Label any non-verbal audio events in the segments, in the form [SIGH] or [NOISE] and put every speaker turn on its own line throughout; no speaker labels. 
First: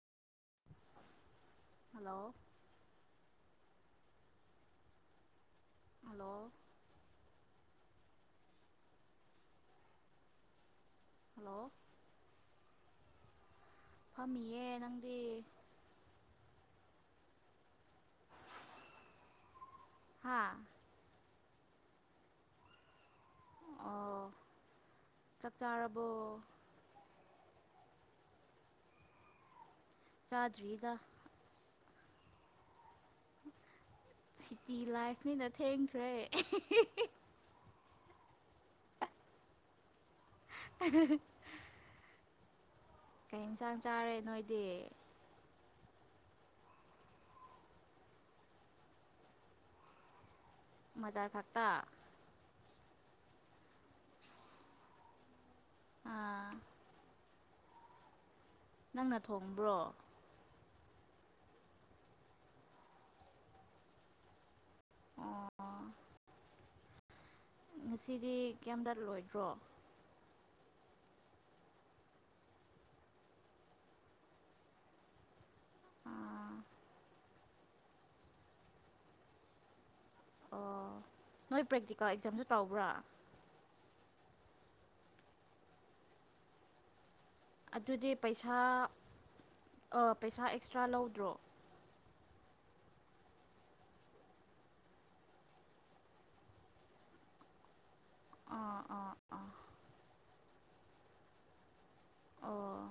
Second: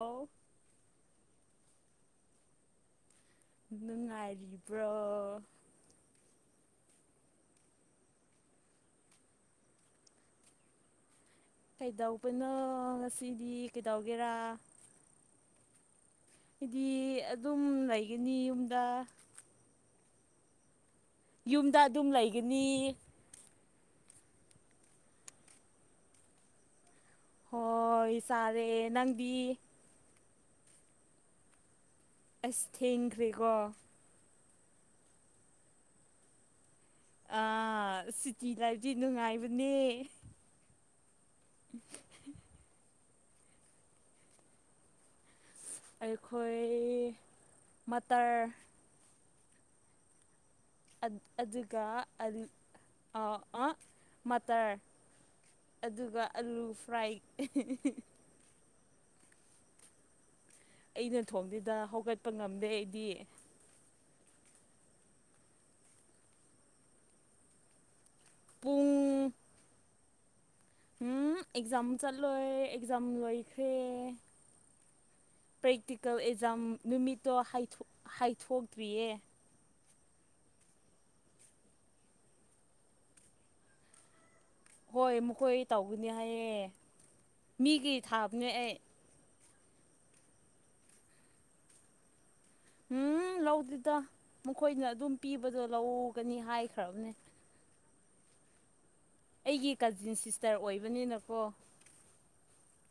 ꯍꯂ
ꯍꯜꯂꯣ
ꯅꯨꯡꯉꯥꯏꯔꯤꯕ꯭ꯔꯣ
hello hello
ꯀꯩꯗꯧꯕꯅ ꯉꯁꯤꯗꯤ ꯀꯩꯗꯧꯒꯦꯔꯥ
ꯐꯃꯤꯌꯦꯦ ꯅꯪꯗꯤ
ꯍꯥꯏꯗꯤ ꯑꯗꯨꯝ ꯂꯩꯒꯅꯤ ꯌꯨꯝꯗ
ꯍꯥꯥ
ꯌꯨꯝꯗ ꯑꯗꯨꯝ ꯂꯩꯒꯅꯤ
ꯑꯣ ꯆꯥꯛ ꯆꯥꯔꯔꯕꯕꯣ
ꯍꯣꯏ ꯆꯥꯔꯦ ꯅꯪꯗꯤ
ꯆꯥꯖꯔꯤꯗ
ꯑꯁ ꯊꯦꯡꯈ꯭ꯔꯦꯀꯣ
ꯁꯤꯇꯤ ꯂꯥꯏꯐꯅꯤꯅ ꯊꯦꯡꯈ꯭ꯔꯦ
ꯑ ꯁꯤꯇꯤ ꯂꯕꯗꯤ ꯅꯨꯡꯉꯥꯏꯕꯅꯦ
[INAUDIBLE] ꯀꯩ ꯌꯦꯟꯁꯥꯡ ꯆꯥꯔꯦ ꯅꯣꯏꯗꯤ
ꯑꯩꯈꯣꯏ ꯃꯇꯔ ꯑ ꯑꯗꯨ
ꯃꯇꯔ ꯈꯛꯇ
ꯑꯗꯨꯒꯒ ꯑꯗꯤ ꯑ ꯑ ꯃꯇꯇꯔ ꯑꯗꯨꯒ
ꯑꯥ
ꯑꯥꯂꯨ ꯐ꯭ꯔꯥꯏ
ꯅꯪꯅ ꯊꯣꯡꯕ꯭ꯔꯣ
ꯑꯩꯅ ꯊꯣꯡꯗꯨꯗ ꯍꯧꯒꯠꯄ ꯉꯝꯗꯦ ꯑꯩꯗꯤ
ꯉꯁꯤ ꯗꯤ
ꯄꯨꯡ
ꯀꯦꯝꯝꯇ ꯂꯣꯏꯗ꯭ꯔꯣ
ꯎꯝ ꯑꯦꯛꯖꯥꯝ ꯆꯠꯂꯣꯏ ꯑꯦꯛꯖꯥꯝ ꯂꯣꯏꯈ꯭ꯔꯦ ꯄ꯭ꯔꯦꯛꯇꯤꯀꯦꯜ
ꯑꯥ
ꯑꯦꯛꯖꯥꯝ ꯅꯨꯃꯤꯠꯇꯣ ꯍꯥꯏꯊꯣꯛꯇ꯭ꯔꯤꯌꯦ
ꯑꯣ ꯅꯣꯏ ꯄ꯭ꯔꯦꯛꯇꯤꯀꯦꯜ ꯑꯦꯛꯖꯥꯝꯁꯨ ꯇꯧꯕ꯭ꯔꯥ
ꯍꯣꯏ ꯃꯈꯣꯏ ꯇꯧꯒꯅꯤ ꯍꯥꯏꯌꯦꯦ ꯃꯤꯒꯤ ꯊꯥꯕꯅꯦ ꯑꯩ
ꯑ ꯄꯩꯁꯥ ꯑꯦꯛꯁꯇ꯭ꯔꯥ ꯂꯧꯗ꯭ꯔꯣ
ꯎꯝ ꯂꯧꯗꯦꯗ ꯃꯈꯣꯏꯅ ꯑꯗꯨꯝ ꯄꯤꯕꯗꯣ ꯂꯧꯒꯅꯤ ꯍꯥꯏꯈ꯭ꯔꯕꯅꯦ
ꯑꯥ ꯑꯥ ꯑꯥ
ꯑꯩꯒꯤ ꯀꯖꯤꯟ ꯁꯤꯁꯇꯔ ꯑꯣꯏꯕꯅꯤꯅꯀꯣ
ꯑꯣ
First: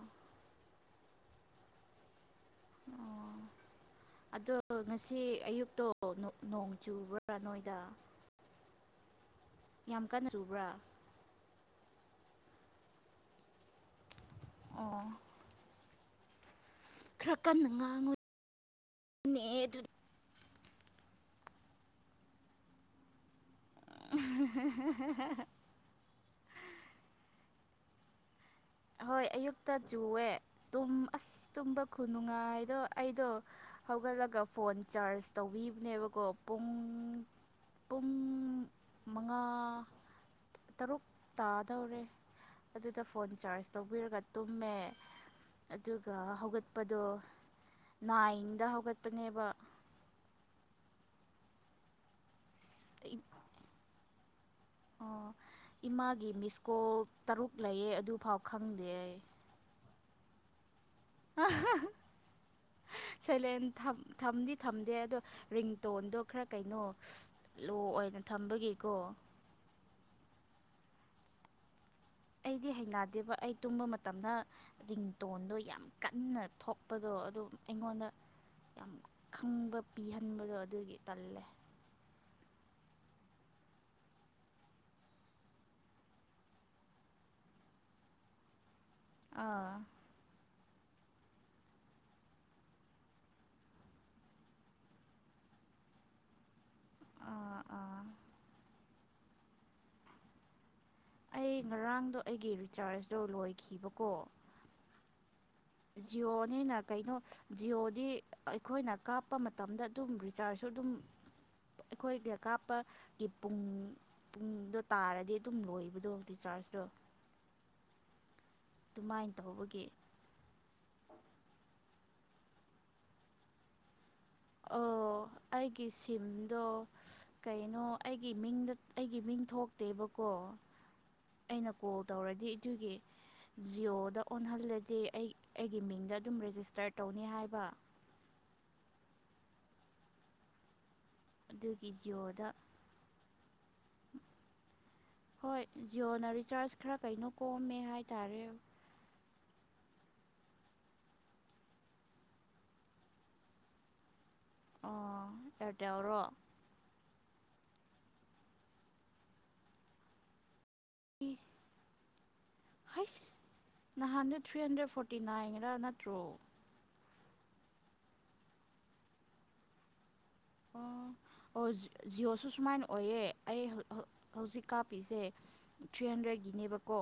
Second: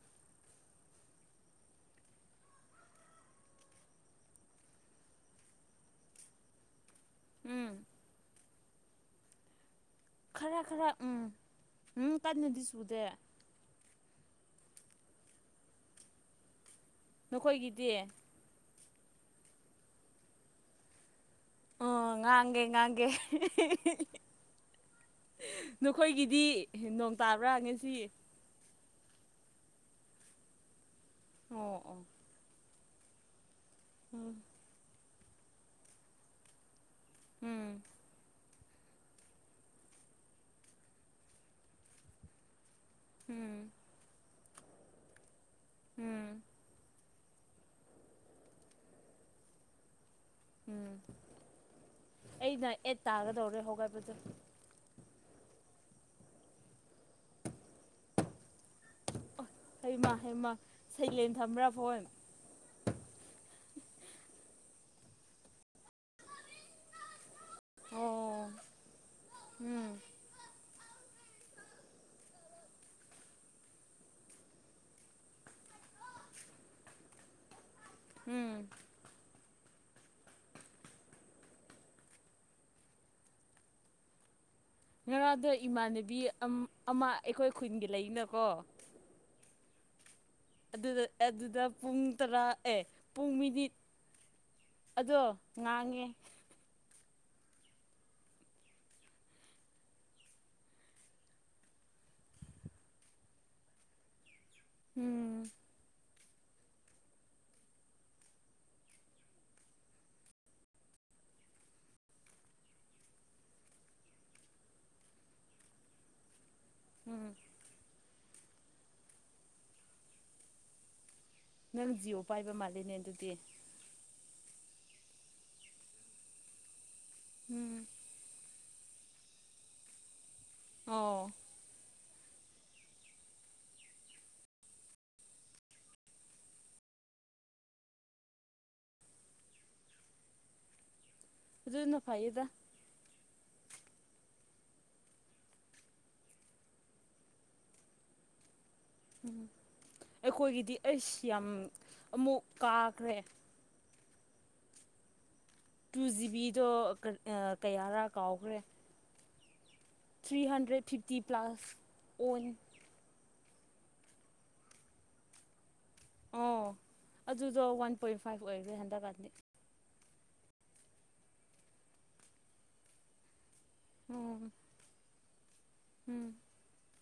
ꯑꯣ ꯑꯗꯣ ꯉꯁꯤ ꯑꯌꯨꯛꯇꯣ ꯅꯣꯡ ꯑꯆꯨꯕꯔ ꯑ
ꯎꯝ
ꯅꯣꯏꯏꯗ
ꯈꯔ
ꯆꯨꯕ꯭ꯔꯥ
ꯈꯔ ꯎꯝ ꯎꯝ ꯇꯥꯗꯅꯗꯤꯁꯨꯕꯨꯗꯦ
ꯑ
ꯅꯈꯣꯏꯒꯤꯗꯤ
ꯌꯦꯠ
ꯑꯣ ꯉꯥꯡꯒꯦ ꯉꯥꯡꯒꯦ
[INAUDIBLE]
ꯗꯤ ꯅꯣꯡ ꯇꯥꯕ꯭ꯔꯥ ꯉꯁꯤ
ꯍꯣꯏ ꯑꯌꯨꯛꯇ ꯆꯨꯑꯦ ꯇꯨꯝ ꯑꯁ
ꯑꯣ
ꯇꯨꯝꯕ
ꯑꯣ
ꯈꯨꯅꯨꯡꯉꯥꯏꯗꯣ ꯑꯩꯗꯣ
ꯎꯝ
ꯍꯧꯒꯠꯂꯒ ꯐꯣꯟ ꯆꯥꯔꯖ ꯇꯧꯕꯤꯕꯅꯦꯕꯀꯣ ꯄꯨꯡ
ꯎꯝ
ꯄꯨꯡ ꯃꯉꯥ ꯇꯔꯨꯛ ꯇꯥꯗꯧꯔꯦ ꯑꯗꯨꯗ ꯐꯣꯟ ꯆꯥꯔꯖ
ꯎꯝ
ꯂꯧꯕꯤꯔꯒ ꯇꯨꯝꯃꯦ ꯑꯗꯨꯒ
ꯎꯝ
ꯍꯧꯒꯠꯄꯗꯣ ꯅꯥꯏꯟꯗ ꯍꯧꯒꯠꯄꯅꯦꯕ
ꯎꯝ ꯑꯩꯅ ꯑꯦꯠ ꯇꯥꯒꯗꯧꯔꯦ ꯍꯧꯣꯒꯥꯏꯕꯗꯨ
ꯑꯣ ꯏꯃꯥꯒꯤ ꯃꯤꯁꯀꯣꯜ ꯇꯔꯨꯛ ꯂꯩꯌꯦ ꯑꯗꯨꯐꯥꯎ ꯈꯪꯗꯦ
ꯍꯃ ꯍꯃ
ꯁꯣꯏꯂꯦꯟ ꯊꯝꯗꯤ ꯊꯝꯗꯦ ꯑꯗꯣ ꯔꯤꯡꯇꯣꯟꯗꯣ ꯈꯔ ꯀꯩꯅꯣ ꯂꯣ ꯑꯣꯏꯅ
ꯑꯣ
ꯊꯝꯕꯒꯤꯀꯣ
ꯎꯝ
ꯑꯩꯗꯤ ꯍꯩꯅꯗꯦꯕ ꯑꯩ ꯇꯨꯝꯕ ꯃꯇꯝꯗ ꯔꯤꯡꯇꯣꯟꯗꯣ ꯌꯥꯝ ꯀꯟꯅ ꯊꯣꯛꯄꯗꯣ ꯑꯗꯨ ꯑꯩꯉꯣꯟꯗ
ꯎꯝ
ꯌꯥꯝ ꯈꯪꯕ ꯄꯤꯍꯟꯕꯗꯣ ꯑꯗꯨꯒꯤ ꯇꯜꯂꯦ
ꯉꯔꯥꯡꯗꯣ ꯏꯃꯥꯟꯅꯕꯤ ꯑꯃ ꯑꯩꯈꯣꯏ ꯈꯨꯟꯒꯤ ꯂꯩꯅꯀꯣ
ꯑꯥ
ꯑꯗꯨꯗ ꯄꯨꯡ ꯇꯔꯥ ꯑꯦ ꯄꯨꯡ ꯃꯤꯅꯤꯠ ꯑꯗꯣ ꯉꯥꯡꯉꯦ
ꯑꯥ ꯑꯥ ꯑꯩ ꯉꯔꯥꯡꯗꯣ ꯑꯩꯒꯤ ꯔꯤꯆꯥꯔꯖꯇꯣ ꯂꯣꯏꯈꯤꯕꯀꯣ
ꯎꯝ
ꯖꯤꯌꯣꯅꯤꯅ ꯀꯩꯅꯣ ꯖꯤꯌꯣꯗꯤ ꯑꯩꯈꯣꯏꯅ ꯀꯥꯞꯄ ꯃꯇꯝꯗ ꯑꯗꯨꯝ ꯔꯤꯆꯥꯔꯖꯁꯨ ꯑꯗꯨꯝ ꯑꯩꯈꯣꯏꯅ ꯀꯥꯞꯄꯒꯤ ꯄꯨꯡ ꯄꯨꯡꯗꯣ ꯇꯥꯔꯗꯤ ꯑꯗꯨꯝ ꯂꯣꯏꯕꯗꯣ ꯔꯤꯆꯥꯔꯖ
ꯎꯝ
ꯑꯗꯨꯃꯥꯏꯅ ꯇꯧꯕꯒꯤ
ꯅꯪ ꯖꯤꯑꯣ ꯄꯥꯏꯕ ꯃꯥꯜꯂꯤꯅꯦ ꯑꯗꯨꯗꯤ
ꯑꯣ ꯑꯩꯒꯤ ꯁꯤꯝꯗꯣ
ꯎꯝ
ꯀꯩꯅꯣ ꯑꯩꯒꯤ ꯃꯤꯡꯗ ꯑꯩꯒꯤ ꯃꯤꯡ ꯊꯣꯛꯇꯦꯕ ꯀꯣ
ꯑꯣ
ꯑꯩꯅ ꯀꯣ ꯇꯧꯔꯗꯤ ꯑꯗꯨꯒꯤ ꯖꯤꯑꯣꯗ ꯑꯣꯟꯍꯜꯂꯗꯤ ꯑꯩ ꯑꯩꯒꯤ ꯃꯤꯡꯗ ꯑꯗꯨꯝ ꯔꯦꯖꯤꯁꯇꯔ ꯇꯧꯅꯤ ꯍꯥꯏꯕ ꯑꯗꯨꯒꯤ
ꯑꯗꯨꯅ ꯐꯩꯌꯦꯗ
ꯖꯤꯑꯣꯗ ꯍꯣꯏ ꯖꯤꯑꯣꯅ ꯔꯤꯆꯥꯔꯖ ꯈꯔ ꯀꯩꯅꯣ ꯀꯣꯝꯃꯦ ꯍꯥꯏꯇꯥꯔꯦ
ꯎꯝ ꯑꯩꯈꯣꯏꯒꯤꯗꯤ ꯑꯩꯁ ꯌꯥꯝ ꯑꯃꯨꯛ ꯀꯥꯈ꯭ꯔꯦ
ꯑꯣ
ꯇꯨ
ꯑꯦꯌꯥꯔꯇꯦꯜꯔꯣ
ꯖꯤꯕꯤꯗ ꯀꯌꯥꯔꯥ ꯀꯥꯎꯈ꯭ꯔꯦ ꯊ꯭ꯔꯤ ꯍꯟꯗ꯭ꯔꯦꯠ ꯐꯤꯐꯇꯤ
ꯏ
ꯄ꯭ꯂꯥꯁ ꯑꯣꯟ
ꯅꯍꯥꯟꯗꯨ ꯊ꯭ꯔꯤ ꯍꯟꯗ꯭ꯔꯦꯠ ꯐꯣꯔꯇꯤ ꯅꯥꯏꯟꯔꯥ ꯅꯠꯇ꯭ꯔꯣ
ꯑꯣ ꯑꯗꯨꯗꯣ ꯋꯥꯟ ꯄꯣꯏꯟ ꯐꯥꯏꯚ ꯑꯣꯏꯔꯦ ꯍꯟꯗꯛꯀꯠꯅꯤ
ꯑꯣ ꯑꯣ ꯖꯤꯑꯣꯁꯨ ꯁꯨꯃꯥꯏꯅ ꯑꯣꯏꯌꯦ ꯑꯩ
ꯎꯝ
ꯍꯧꯖꯤꯛ ꯀꯥꯞꯄꯤꯁꯦ ꯊ꯭ꯔꯤ
ꯎꯝ
ꯍꯟꯗ꯭ꯔꯦꯗꯀꯤꯅꯦꯕꯀꯣ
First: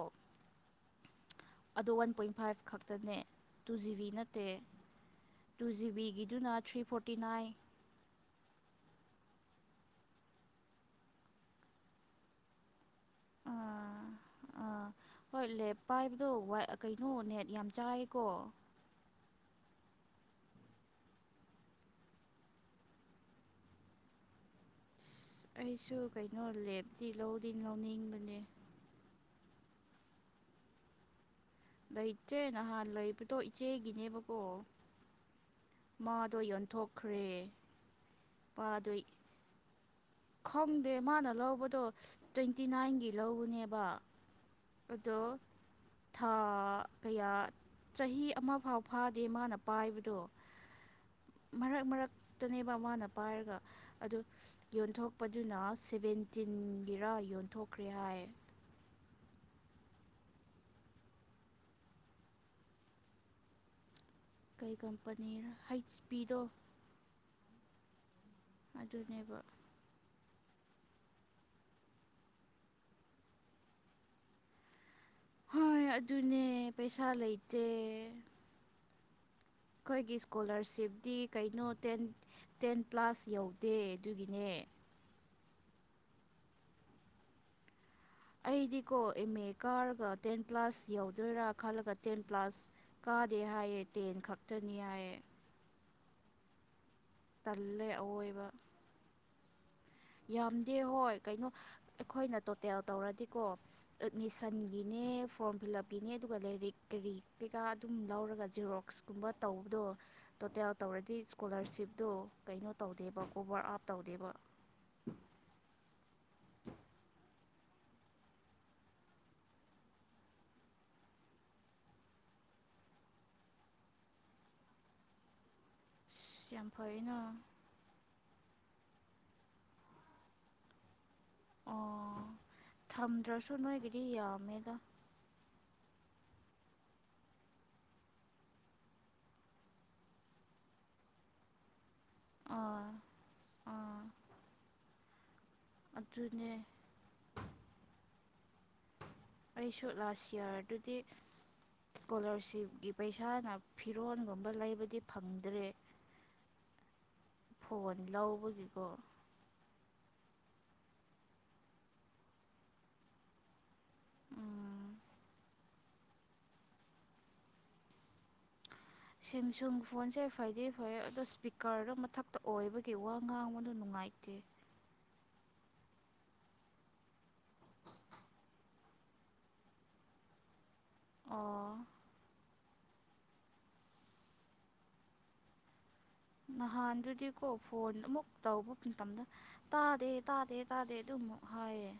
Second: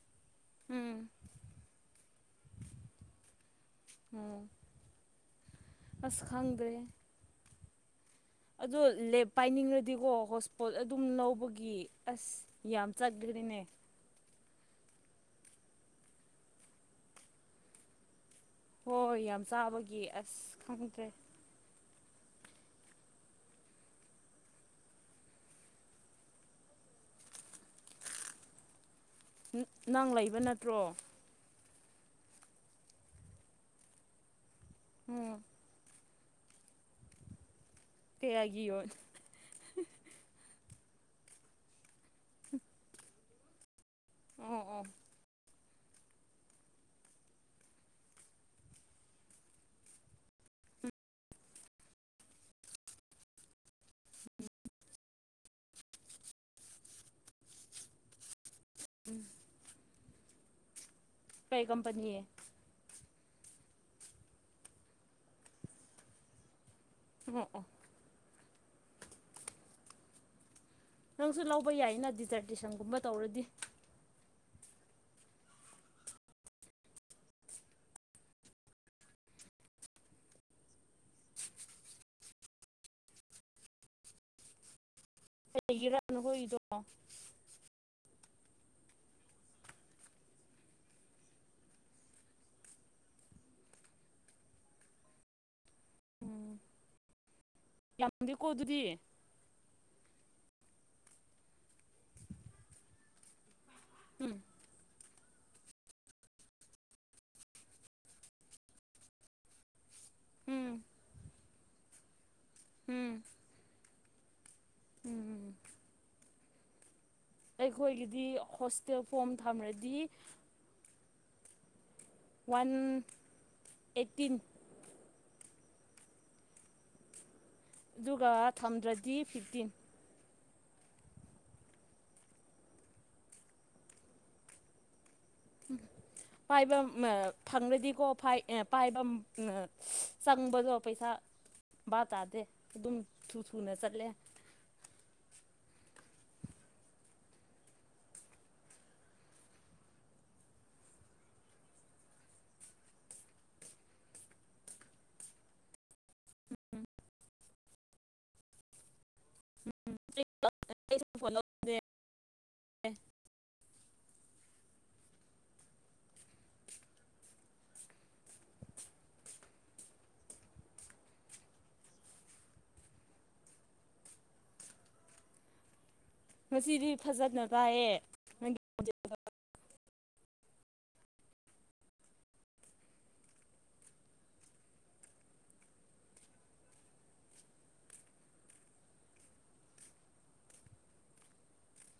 ꯎꯝ
ꯑꯗꯣ ꯋꯥꯟ ꯄꯣꯏꯟ ꯐꯥꯏꯚ ꯈꯛꯇꯅꯦ ꯇꯨ ꯖꯤꯕꯤ
ꯎꯝ
ꯅꯠꯇꯦ ꯇꯨ
ꯑꯁ
ꯖꯤꯕꯤꯒꯤꯗꯨꯅ
ꯈꯪꯗ꯭ꯔꯦ
ꯊ꯭ꯔꯤ ꯐꯣꯔꯇꯤ ꯅꯥꯏꯟ
ꯑꯗꯣ ꯄꯥꯏꯅꯤꯡꯉꯗꯤꯀꯣ ꯍꯣꯠꯁꯄꯣꯠ ꯑꯗꯨꯝ ꯂꯧꯕꯒꯤ ꯑꯁ ꯌꯥꯝ ꯆꯠꯈ꯭꯭ꯔꯔꯤꯅꯦ
ꯑꯥ ꯑꯥ ꯍꯣꯏ ꯂꯦꯞ ꯄꯥꯏꯕꯗꯣ ꯀꯩꯅꯣ ꯅꯦꯠ ꯌꯥꯝ ꯆꯥꯏꯌꯦꯀꯣ
ꯍꯣꯏ ꯌꯥꯝ ꯆꯥꯕꯒꯤ ꯑꯁ ꯈꯪꯗ꯭ꯔꯦ
ꯑꯁ ꯑꯩꯁꯨ ꯀꯩꯅꯣ ꯂꯦꯞꯇꯤ ꯂꯧꯔꯤ ꯂꯧꯅꯤꯡꯕꯅꯦ
ꯅꯪ ꯂꯩꯕ ꯅꯠꯇ꯭ꯔꯣ
ꯂꯩꯆꯦ ꯅꯍꯥꯟ ꯂꯩꯕꯗꯣ ꯏꯆꯦꯒꯤꯅꯦꯕꯀꯣ
ꯎꯝ
ꯃꯥꯗꯣ ꯌꯣꯟꯊꯣꯛꯈ꯭ꯔꯦ
ꯀ ꯍꯥꯏꯒꯤ ꯌ
ꯃꯥꯗꯣ ꯈꯪꯗꯦ ꯃꯥꯅ ꯂꯧꯕꯗꯣ ꯇ꯭ꯋꯦꯟꯇꯤ ꯅꯥꯏꯟꯒꯤ ꯂꯧꯧꯕꯅꯦꯕ
ꯑꯣ ꯑꯣ
ꯑꯗꯣ ꯊꯥ ꯀꯌꯥ ꯆꯍꯤ ꯑꯃ ꯐꯥꯎ ꯐꯥꯗꯦ ꯃꯥꯅ ꯄꯥꯏꯕꯗꯣ ꯃꯔꯛ ꯃꯔꯛꯇꯅꯦꯕ ꯃꯥꯅ ꯄꯥꯏꯔꯒ ꯑꯗꯨ ꯌꯣꯟꯊꯣꯛꯄꯗꯨꯅ ꯁꯕꯦꯟꯇꯤꯟꯒꯤꯔꯥ ꯌꯣꯟꯊꯣꯛꯈ꯭ꯔꯦ ꯍꯥꯏ
ꯎꯝ ꯀꯩ ꯀꯝꯄꯅꯤ ꯑꯦ
ꯀꯩ ꯀꯝꯄꯅꯤꯔ ꯍꯩꯆ ꯄꯤꯗꯣ
ꯁꯣꯛꯑꯣ
ꯑꯗꯨꯅꯦꯕ꯫
ꯅꯪꯁꯨ ꯂꯧꯕ ꯌꯥꯏꯅ ꯗꯤꯖꯔꯗꯦꯁꯟꯒꯨꯝꯕ ꯇꯧꯔꯗꯤ꯫
ꯍꯣꯏ ꯑꯗꯨꯅꯦ ꯄꯩꯁꯥ ꯂꯩꯇꯦ꯫ ꯑꯩꯈꯣꯏꯒꯤ ꯏꯁꯀꯣꯂꯔꯁꯤꯞꯇꯤ ꯀꯩꯅꯣ ꯇꯦꯟ ꯇꯦꯟ ꯄ꯭ꯂꯁ ꯌꯧꯗꯦ ꯑꯗꯨꯒꯤꯅꯦ꯫
ꯀꯔꯤꯒꯤꯔꯥ ꯅꯈꯣꯏꯒꯤꯗꯣ꯫
ꯑꯩꯗꯤꯀꯣ ꯑꯦꯝ ꯑꯦ ꯀꯥꯔꯒ ꯇꯦꯟ ꯄ꯭ꯂꯁ ꯌꯧꯗꯣꯏꯔꯥ ꯈꯜꯂꯒ ꯇꯦꯟ ꯄ꯭ꯂꯁ ꯀꯥꯗꯦ ꯍꯥꯏꯌꯦ ꯇꯦꯟ ꯈꯛꯇꯅꯤ ꯍꯥꯏꯌꯦ꯫
ꯎꯝ꯫
ꯇꯜꯂꯦ
ꯌꯥꯝꯗꯦꯀꯣ
ꯑꯑꯣꯏꯕ
ꯑꯗꯨꯗꯤ꯫
ꯌꯥꯝꯗꯦ ꯍꯣꯏ ꯀꯩꯅꯣ ꯑꯩꯈꯣꯏꯅ ꯇꯣꯇꯦꯜ ꯇꯧꯔꯗꯤꯀꯣ꯫
ꯎꯝ
ꯑꯦꯠꯃꯤꯁꯟꯒꯤꯅꯦ꯫ ꯐꯣꯝ ꯐꯤꯜ ꯑꯞ ꯀꯤꯅꯦ ꯑꯗꯨꯒ ꯂꯥꯏꯔꯤꯛ ꯀꯔꯤ ꯀꯩꯀꯥ ꯑꯗꯨꯝ ꯂꯧꯔꯒ ꯖꯦꯔꯣꯛꯁꯀꯨꯝꯕ ꯇꯧꯕꯗꯣ ꯇꯣꯇꯦꯜ
ꯎꯝ
ꯇꯧꯔꯗꯤ ꯏꯁꯀꯣꯂꯥꯔꯁꯤꯞꯇꯨ ꯀꯩꯅꯣ ꯇꯧꯗꯦꯕ ꯑꯣꯕꯔ ꯑꯞ ꯇꯧꯗꯦꯕ꯫
ꯎꯝꯝ꯫ ꯑꯩꯈꯣꯏꯒꯤꯗꯤ ꯍꯣꯁꯇꯦꯜ ꯐꯣꯝ ꯊꯝꯃꯔꯗꯤ ꯋꯥꯟ ꯑꯦꯠꯇꯤꯟ
ꯑꯁ ꯌꯥꯝ ꯐꯩꯩꯅ꯫
ꯑꯗꯨꯒ ꯊꯝꯗ꯭ꯔꯗꯤ ꯐꯤꯐꯇꯤꯟ꯫
ꯑꯣ ꯊꯝꯗ꯭ꯔꯁꯨ ꯅꯣꯏꯒꯤꯗꯤ ꯌꯥꯝꯃꯦꯗ꯫
ꯄꯥꯏꯕ ꯎꯝꯑ ꯐꯪꯂꯗꯤꯀꯣ ꯄꯥꯏꯕ ꯆꯪꯕꯗꯣ ꯄꯩꯁꯥ ꯚꯥꯞ ꯇꯥꯗꯦ
ꯑꯥ
ꯑꯗꯨꯝ ꯊꯨ ꯊꯨꯅ
ꯑꯥ
ꯆꯠꯂꯦ꯫
ꯑꯗꯨꯅꯦ꯫ ꯑꯩꯁꯨ ꯂꯥꯁ ꯏꯌꯥꯔꯗꯨꯗꯤ ꯏꯁꯀꯣꯂꯥꯔꯁꯤꯞꯀꯤ ꯄꯩꯁꯥꯅ ꯐꯤꯔꯣꯜꯒꯨꯝꯕ ꯂꯩꯕꯗꯤ ꯐꯪꯗ꯭ꯔꯦ꯫
[UNINTELLIGIBLE]
ꯐꯣꯟ ꯂꯧꯕꯒꯤꯀꯣ꯫
[UNINTELLIGIBLE]
ꯎꯝ ꯁꯦꯝꯁꯨꯡ ꯐꯣꯟꯁꯦ ꯐꯗꯤ ꯐꯩ ꯑꯗꯣ ꯏꯁꯄꯤꯀꯔꯗꯣ ꯃꯊꯛꯇ ꯑꯣꯏꯕꯒꯤ ꯋꯥ ꯉꯥꯡꯕꯗ ꯅꯨꯡꯉꯥꯏꯇꯦ꯫
ꯉꯁꯤꯗꯤ ꯐꯖꯅ ꯇꯥꯏꯌꯦ ꯅꯪꯒꯤ [UNINTELLIGIBLE]
ꯑꯣ꯫ ꯅꯍꯥꯟꯗꯨꯗꯤꯀꯣ ꯐꯣꯟ ꯑꯃꯨꯛ ꯇꯧꯕ ꯃꯇꯝꯗ ꯇꯥꯗꯦ ꯇꯥꯗꯦ ꯇꯥꯗꯦ ꯑꯗꯨꯝ ꯍꯥꯏꯌꯦ꯫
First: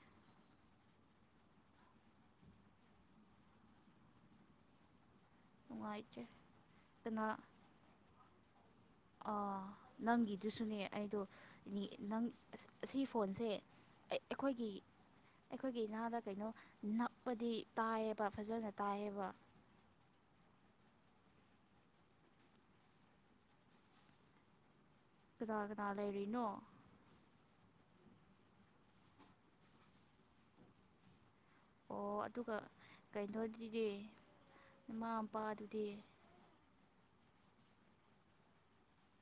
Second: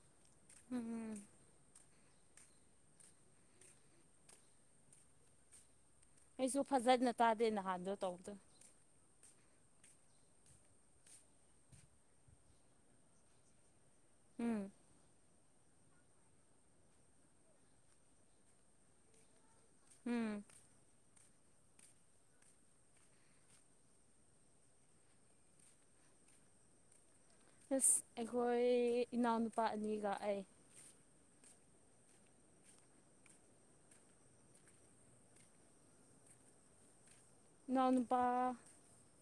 ꯎꯝ꯫
[UNINTELLIGIBLE]
ꯑꯩꯁꯨ ꯐꯖꯅ
ꯀꯅꯥ
ꯇꯥꯗꯦ ꯅꯍꯥꯟꯗꯣ꯫ ꯇꯧꯗꯦ꯫
ꯑ ꯅꯪꯒꯤꯗꯨꯁꯨꯅꯦ ꯑꯩꯗꯣ [UNINTELLIGIBLE] ꯅꯪ ꯁꯤ ꯐꯣꯟꯁꯦ
ꯎꯝ
ꯑꯩꯈꯣꯏꯒꯤ ꯑꯩꯈꯣꯏꯒꯤ ꯏꯅꯥꯗ ꯀꯩꯅꯣ ꯅꯞꯄꯗꯤ ꯇꯥꯏꯌꯦꯕ ꯐꯖꯅ ꯇꯥꯏꯌꯦꯕ꯫
ꯎꯝ꯫
ꯀꯅꯥ ꯀꯅꯥ ꯂꯩꯔꯤꯅꯣ꯫
ꯑꯁ ꯑꯩꯈꯣꯏ ꯏꯅꯥꯎꯅꯨꯄꯥ ꯑꯅꯤꯒ ꯑꯩ꯫
ꯑꯣ ꯑꯗꯨꯒ ꯀꯩꯅꯣꯗꯨꯗꯤ ꯃꯥ ꯃꯄꯥꯗꯨꯗꯤ꯫
ꯏꯅꯥꯎꯅꯨꯄꯥ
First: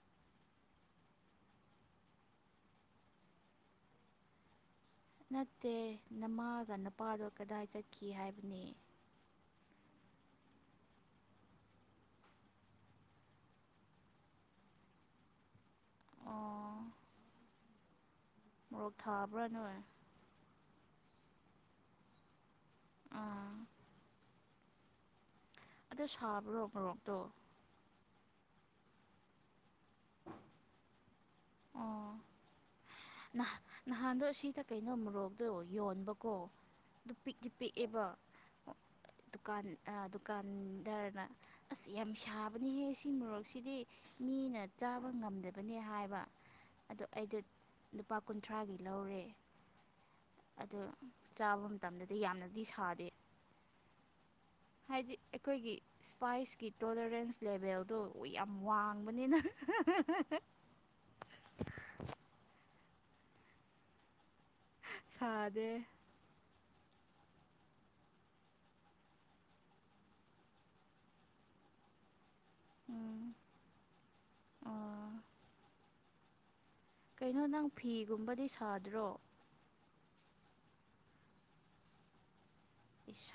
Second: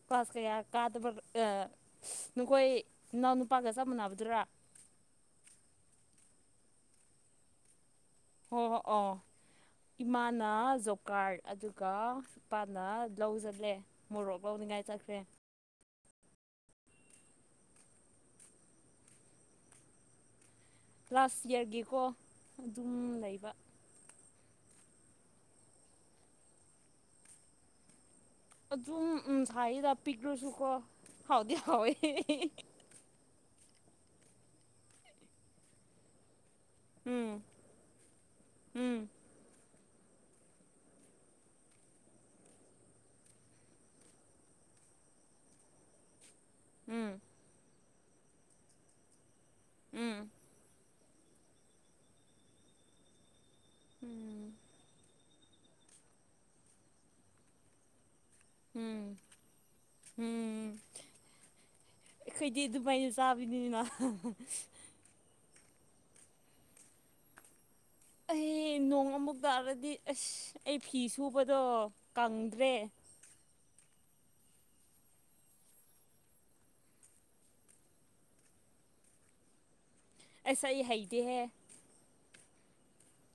ꯀ꯭ꯂꯥꯁ ꯀꯌꯥ ꯀꯥꯗꯕ ꯅꯈꯣꯏ ꯏꯅꯥꯎꯅꯨꯄꯥꯒ ꯆꯞ ꯃꯥꯟꯅꯕꯗꯨꯔꯥ꯫
ꯅꯠꯇꯦ ꯅꯃꯥꯒ ꯅꯄꯥꯗꯣ ꯀꯗꯥꯏ ꯆꯠ ꯀꯤ ꯍꯥꯏꯕꯅꯦ꯫
ꯍꯣꯏ ꯍꯣꯏ ꯑꯣ ꯏꯃꯥꯅ ꯖꯣꯕ ꯀꯥꯔꯠ ꯑꯗꯨꯒ ꯏꯄꯥꯅ ꯂꯧꯖꯠꯂꯦ ꯃꯣꯔꯣꯛ ꯂꯧꯅꯤꯡꯉꯥꯏ ꯆꯠꯈ꯭ꯔꯦ꯫
ꯑꯣ ꯃꯣꯔꯣꯛ ꯊꯥꯕ꯭ꯔꯥ ꯅꯣꯏ
ꯂꯥꯁ ꯏꯌꯥꯔꯒꯤꯀꯣ ꯑꯗꯨꯝ ꯂꯩꯕ
ꯑꯥ ꯑꯗꯨ ꯁꯥꯕ꯭ꯔꯣ ꯃꯣꯔꯣꯛꯇꯣ
ꯑꯗꯨ ꯎꯝ ꯊꯥꯏꯗ ꯄꯤꯒ꯭ꯔꯨꯁꯨ ꯀꯣ ꯍꯥꯎꯗꯤ ꯍꯥꯎꯋꯦ
ꯅꯍꯥꯟ ꯅꯍꯥꯟꯗꯣ ꯁꯤꯗ ꯀꯩꯅꯣ ꯃꯣꯔꯣꯛꯇꯣ ꯌꯣꯟꯕꯀꯣ ꯑꯗꯨ
ꯎꯝ
ꯄꯤꯛꯗꯤ ꯄꯤꯛꯑꯦꯕ
ꯎꯝ
ꯗꯨꯀꯥꯟ ꯗꯨꯀꯥꯟꯗꯔꯅ ꯑꯁ ꯌꯥꯝ ꯁꯥꯕꯅꯤꯍꯦ ꯁꯤ ꯃꯣꯔꯣꯛꯁꯤꯗꯤ ꯃꯤꯅ ꯆꯥꯕ ꯉꯝꯗꯕꯅꯦ ꯍꯥꯏꯕ ꯑꯗꯣ
ꯎꯝ
ꯑꯩꯗꯤ ꯂꯨꯄꯥ ꯀꯨꯟꯊ꯭ꯔꯥꯒꯤ ꯂꯧꯔꯦ
ꯎꯝ
ꯑꯗꯨ ꯆꯥꯕ ꯃꯇꯝꯗꯗꯤ ꯌꯥꯝꯅꯗꯤ ꯁꯥꯗꯦ
ꯎꯝ
ꯍꯥꯏꯗꯤ ꯑꯩꯈꯣꯏꯒꯤ ꯏꯁꯄꯥꯏꯁꯀꯤ ꯇꯣꯂꯔꯦꯟꯁ ꯂꯦꯚꯦꯜꯗꯨꯣ ꯍ ꯌꯥꯝ
ꯎꯝ
ꯋꯥꯡꯕꯅꯤꯅ
ꯎꯝ ꯃꯩ ꯆꯕꯤꯅꯤꯅ
ꯁꯥꯠ ꯗꯦ
ꯑꯩ ꯅꯣꯡ ꯑꯃꯨꯛ ꯇꯥꯔꯗꯤ ꯑꯁ ꯑꯩ ꯐꯤ ꯁꯨꯕꯗꯣ ꯀꯪꯦ ꯇꯦ
ꯎꯝ ꯑꯣ ꯀꯩꯅꯣ ꯅꯪ ꯐꯤꯒꯨꯝꯕꯗꯤ ꯁꯥꯗ꯭ꯔꯣ
ꯑꯦꯁꯥ ꯏꯍꯗꯤ ꯍ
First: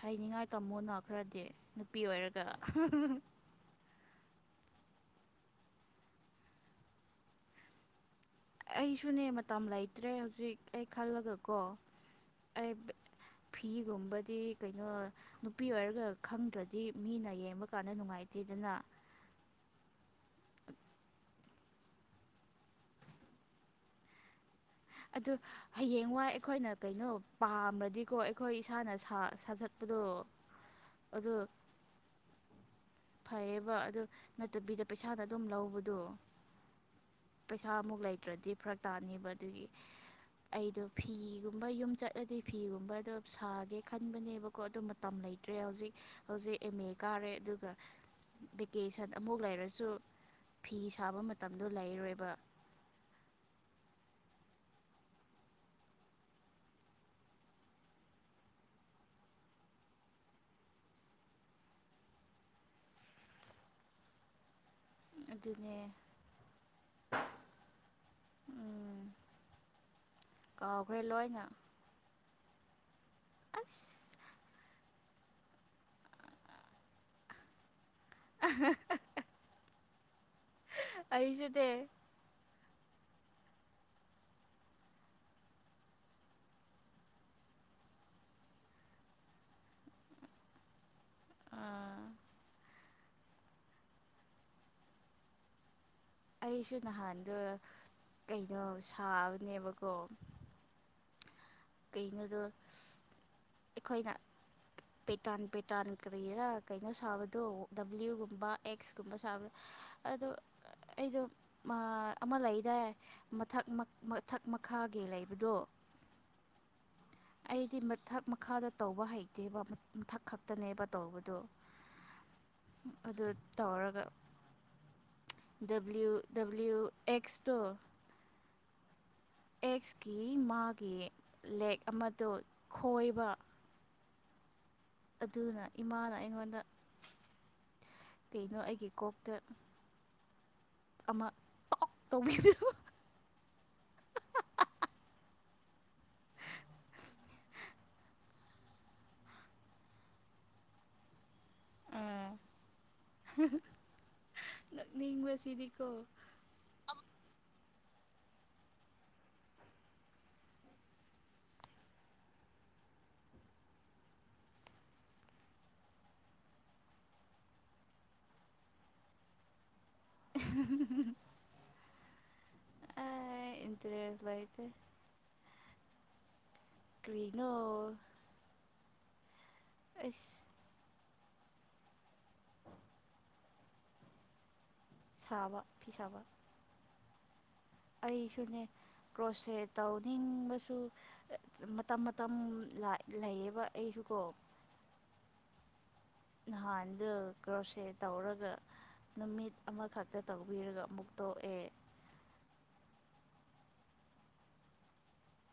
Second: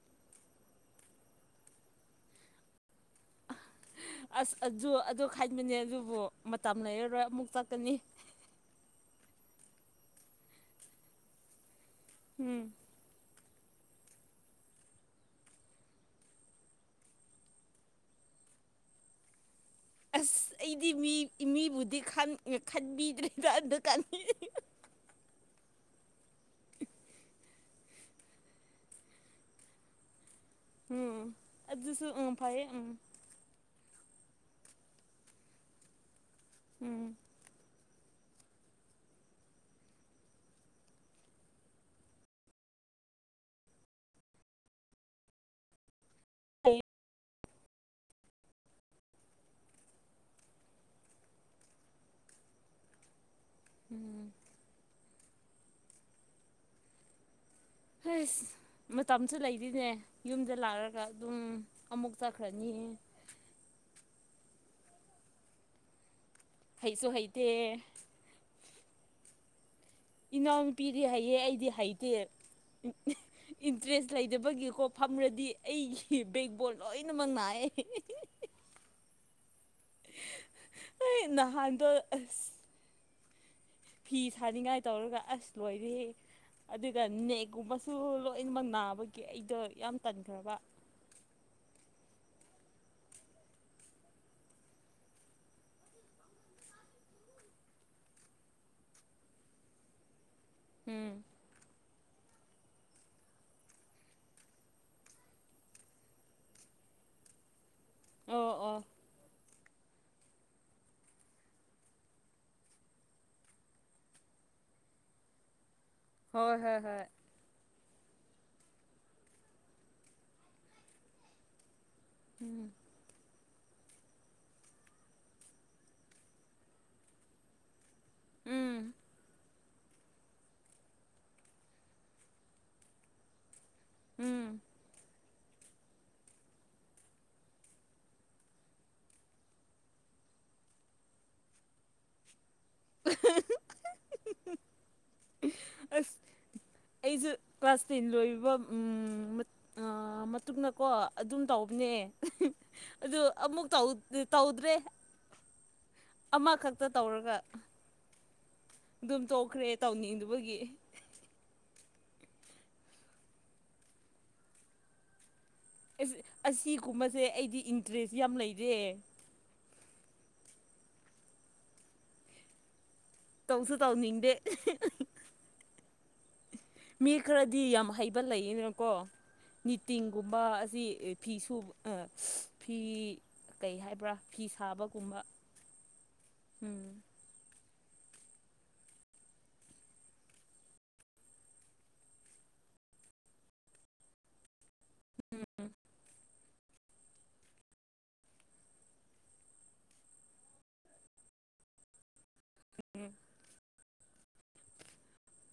ꯍꯥꯏꯅꯤꯡꯉꯥꯏ ꯇꯥꯃꯣꯅꯣ ꯈꯔꯗꯤ ꯅꯨꯄꯤ ꯑꯣꯏꯔꯒ
ꯑꯁ ꯑꯗꯨ ꯑꯗꯨ ꯈꯥꯏꯕꯅꯦ ꯑꯗꯨꯕꯨ ꯃꯇꯝ ꯂꯩꯔꯔꯣꯏ ꯑꯃꯨꯛ ꯆꯠꯀꯅꯤ
ꯑꯩꯁꯨꯅꯦ ꯃꯇꯝ ꯂꯩꯇ꯭ꯔꯦ ꯍꯧꯖꯤꯛ ꯑꯩ ꯈꯜꯂꯒ ꯀꯣ
ꯎꯝ
ꯐꯤꯒꯨꯝꯕꯗꯤ ꯀꯩꯅꯣ ꯅꯨꯄꯤ ꯑꯣꯏꯔꯒ ꯈꯪꯗ꯭ꯔꯗꯤ ꯃꯤꯅ ꯌꯦꯡꯕ ꯀꯥꯟꯗ ꯅꯨꯡꯉꯥꯏꯇꯦꯗꯅ
ꯑꯁ ꯑꯩꯗꯤ ꯃꯤ ꯃꯤꯕꯨꯗꯤ ꯈꯟꯕꯤꯗ꯭ꯔꯦꯕ ꯑꯝꯗ ꯀꯥꯟꯕꯤꯗ
ꯑꯗꯨ ꯍꯌꯦꯡꯋꯥꯏ ꯑꯩꯈꯣꯏꯅ ꯀꯩꯅꯣ ꯄꯥꯝ꯭ꯔꯗꯤꯀꯣ ꯑꯩꯈꯣꯏ ꯏꯁꯥꯅ ꯁꯥꯖꯠꯄꯗꯣ
ꯎꯝ
ꯑꯗꯨ
ꯑꯗꯨ ꯑꯗꯨꯁꯨ ꯎ ꯐꯥꯏꯌꯦ ꯎꯝ
ꯐꯩꯌꯦꯕ ꯑꯗꯨ ꯅꯠꯇꯕꯤꯗ ꯄꯩꯁꯥꯗ ꯑꯗꯨꯝ ꯂꯧꯕꯗꯣ
ꯎꯝ
ꯄꯩꯁꯥ ꯃꯨꯒꯂ ꯅꯠꯇ꯭ꯔꯗꯤ ꯐꯔꯛ ꯇꯥꯅꯦꯕ ꯑꯗꯨꯒꯤ ꯑꯩꯗꯣ ꯐꯤꯒꯨꯝꯕ ꯌꯨꯝ ꯆꯠꯂꯗꯤ ꯐꯤꯒꯨꯝꯕꯗꯣ ꯁꯥꯒꯦ ꯈꯟꯕꯅꯦꯕꯀꯣ ꯑꯗꯨ ꯃꯇꯝ ꯂꯩꯇ꯭ꯔꯦ ꯍꯧꯖꯤꯛ ꯍꯧꯖꯤꯛ ꯑꯦꯝ ꯑꯦ ꯀꯥꯔꯦ ꯑꯗꯨꯒ ꯚꯦꯀꯦꯁꯟ ꯑꯃꯨꯛ ꯂꯩꯔꯁꯨ ꯐꯤ ꯁꯥꯕ ꯃꯇꯝꯗꯣ ꯂꯩꯔꯣꯏꯕ
ꯎꯝ ꯍꯁ ꯃꯇꯝꯁꯨ ꯂꯩꯔꯤꯅꯦ ꯌꯨꯝꯗ ꯂꯥꯛꯑꯒ ꯑꯗꯨꯝ ꯑꯃꯨꯛ ꯆꯠꯈ꯭ꯔꯅꯤ
ꯑꯗꯨꯅꯦ
ꯍꯩꯁꯨꯣ ꯍꯩꯇ
ꯎꯝ ꯀꯥꯎꯈ꯭ꯔꯦ
ꯏꯅꯥꯎꯅꯨꯄꯤꯗꯤ ꯍꯩꯌꯦ
ꯂꯣꯏꯅ
ꯑꯩꯗꯤ ꯍꯩꯇꯦ ꯏꯟꯇ꯭ꯔꯦꯁ
ꯑꯁ
ꯂꯩꯇꯕꯒꯤ ꯈꯣ ꯐꯝꯔꯗꯤ ꯑꯩꯒꯤ ꯕꯦꯛꯕꯣꯜ ꯂꯣꯏꯅꯃꯛ ꯅꯥꯏꯌꯦ
ꯑ
ꯑꯩ ꯅꯍꯥꯟꯗ ꯑ ꯐꯤ ꯁꯥꯅꯤꯡꯉꯥꯏ ꯇꯧꯔꯒ ꯑꯁ ꯂꯣꯏꯔꯍꯦ ꯑꯗꯨꯒ ꯅꯦꯛꯀꯨꯝꯕꯁꯨ ꯂꯣꯏꯅꯃꯛ ꯅꯥꯕꯒꯤ ꯑꯩꯗꯣ ꯌꯥꯝ ꯇꯟꯈ꯭ꯔꯕ
ꯑ ꯑꯩꯁꯨ ꯅꯍꯥꯟꯗꯣ ꯀꯩꯅꯣ ꯁꯥꯕꯅꯦꯕꯀꯣ
ꯎꯝ
ꯀꯩꯅꯣꯗꯣ ꯑꯩꯈꯣꯏꯅ ꯄꯦꯇꯟ ꯄꯦꯇꯟ ꯀꯔꯤꯔꯥ ꯀꯩꯅꯣ ꯁꯥꯕꯗꯣ ꯗꯕ꯭ꯂꯤꯎꯒꯨꯝꯕ
ꯑꯣ ꯑꯣ
ꯑꯦꯛꯁꯀꯨꯝꯕ ꯁꯥ ꯑꯗꯨ ꯑꯩꯗꯣ ꯑꯃ ꯂꯩꯗꯥꯏ ꯃꯊꯛ ꯃꯊꯛ ꯃꯈꯥꯒꯤ ꯂꯩꯕꯗꯣ
ꯍꯣꯏ ꯍꯣꯏ ꯍꯣꯏ
ꯑꯩꯗꯤ ꯃꯊꯛ ꯃꯈꯥꯗ ꯇꯧꯕ ꯍꯩꯇꯦꯕ ꯃꯊꯛ ꯈꯛꯇꯅꯦꯕ ꯇꯧꯕꯗꯣ
ꯎꯝ
ꯑꯗꯨ ꯇꯧꯔꯒ ꯗꯕꯂꯤꯎ ꯗꯕ꯭ꯂꯤꯎ ꯑꯦꯛꯁꯇꯣ
ꯎꯝ
ꯑꯦꯛꯁꯀꯤ ꯃꯥꯒꯤ ꯂꯦꯛ ꯑꯃꯗ ꯈꯣꯏꯕ
ꯎꯝ
ꯑꯗꯨꯅ ꯏꯃꯥꯅ ꯑꯩꯉꯣꯟꯗ ꯀꯩꯅꯣ ꯑꯩꯒꯤ ꯀꯣꯛꯇ ꯑꯃ ꯇꯧꯕꯤ
ꯑ ꯑꯩꯁꯨ ꯀ꯭ꯂꯥꯁ ꯇꯦꯟ ꯂꯣꯏꯕ ꯃꯇꯨꯡꯟꯅꯀꯣ ꯑꯗꯨꯝ ꯇꯧꯕꯅꯦ ꯑꯗꯨ ꯑꯃꯨꯛ ꯇꯧꯗ꯭ꯔꯦ
ꯅꯣꯛꯅꯤꯡꯕꯁꯤꯗꯤꯀꯣ
ꯑꯃꯈꯛꯇ ꯇꯧꯔꯒ ꯑꯗꯨꯝ ꯇꯣꯛꯈ꯭ꯔꯦ ꯇꯧꯅꯤꯡꯗꯨꯕꯒꯤ ꯑꯁꯤꯒꯨꯝꯕꯁꯦ ꯑꯩꯗꯤ ꯏꯟꯇꯔꯦꯁ ꯌꯥꯝ ꯂꯩꯔꯦ
ꯎ
ꯇꯧꯁꯨ
ꯏꯟꯇꯔꯦꯁ
ꯇꯧꯅꯤꯡꯗꯦ
ꯂꯩꯇꯦ
ꯃꯤ
ꯀꯔꯤꯅꯣ
ꯈꯔꯗꯤ ꯌꯥꯝ ꯍꯩꯕ ꯂꯩꯌꯦꯅꯀꯣ
ꯑꯁ
ꯅꯤꯇꯤꯡꯒꯨꯝꯕ ꯑꯁꯤ ꯐꯤ ꯁꯨꯕ ꯐꯤ ꯀꯩ ꯍꯥꯏꯕ꯭ꯔꯥ ꯐꯤ ꯁꯥꯕ
ꯁꯥꯕ ꯐ ꯁꯥꯕ ꯑꯩꯁꯨꯅꯦ ꯀ꯭ꯔꯣꯁꯁꯦ ꯇꯧꯅꯤꯡꯕꯁꯨ ꯃꯇꯝ ꯃꯇꯝ ꯂꯩꯌꯦꯕ ꯑꯩꯁꯨꯀꯣ ꯅꯍꯥꯟꯗ ꯀ꯭ꯔꯣꯁꯦ ꯇꯧꯔꯒ ꯅꯨꯃꯤꯠ ꯑꯃꯈꯛꯇ ꯇꯧꯕꯤꯔꯒ ꯑꯃꯨꯛ ꯇꯣꯛꯑꯦ
ꯎ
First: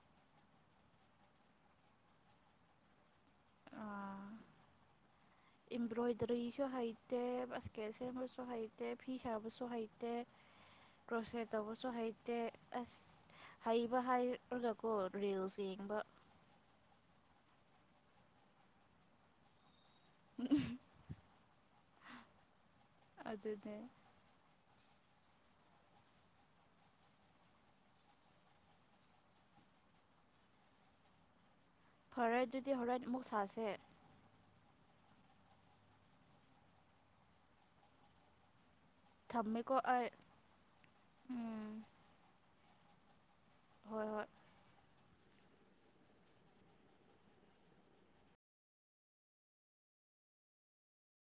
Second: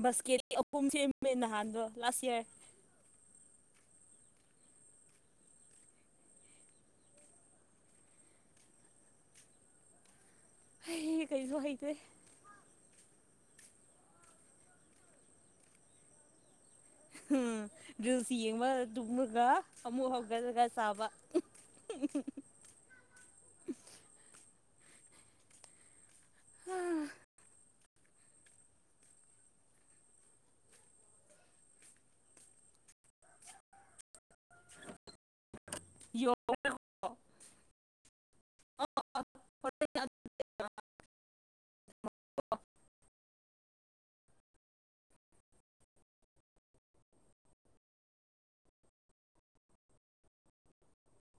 ꯕꯥꯁꯀꯦꯔꯤ ꯑꯄꯨꯝ ꯁꯦꯝꯃꯦ ꯅꯍꯥꯟꯗꯣ ꯂꯥꯁ ꯏꯌꯥꯔ
ꯑ ꯏꯝꯕ꯭ꯔꯣꯏꯗꯔꯤꯁꯨ ꯍꯩꯇꯦ ꯏꯁꯕꯁꯀꯦꯠ ꯁꯦꯝꯕꯁꯨ ꯍꯩꯇꯦ ꯐꯤ ꯁꯥꯕꯁꯨ ꯍꯩꯇꯦ
ꯑꯩ
ꯀꯣꯁꯦ
ꯀꯩꯁꯨ ꯍꯩꯇꯦ
ꯇꯧꯕꯁꯨꯣ ꯍꯥꯏꯩꯗꯤ ꯑꯁ ꯍꯩꯕ ꯍꯥꯏꯔꯒꯀꯣ ꯔꯦꯜꯁ ꯌꯦꯡꯕ
ꯎꯝ ꯁꯤ ꯌꯦꯡꯕ ꯇꯃꯒ ꯑꯃꯃꯨ ꯍꯒꯗꯨꯒ ꯁꯥꯕ [INAUDIBLE]
ꯑꯗꯨꯗꯅꯦ ꯐꯔꯦ ꯑꯗꯨꯗꯤ ꯍꯣꯔꯦꯟ ꯑꯃꯨꯛ ꯁꯥꯁꯦ꯫
[UNINTELLIGIBLE]
ꯊꯝꯃꯦꯀꯣ ꯑꯩ ꯎꯝ꯫ ꯍꯣꯏ- ꯍꯣꯏ꯫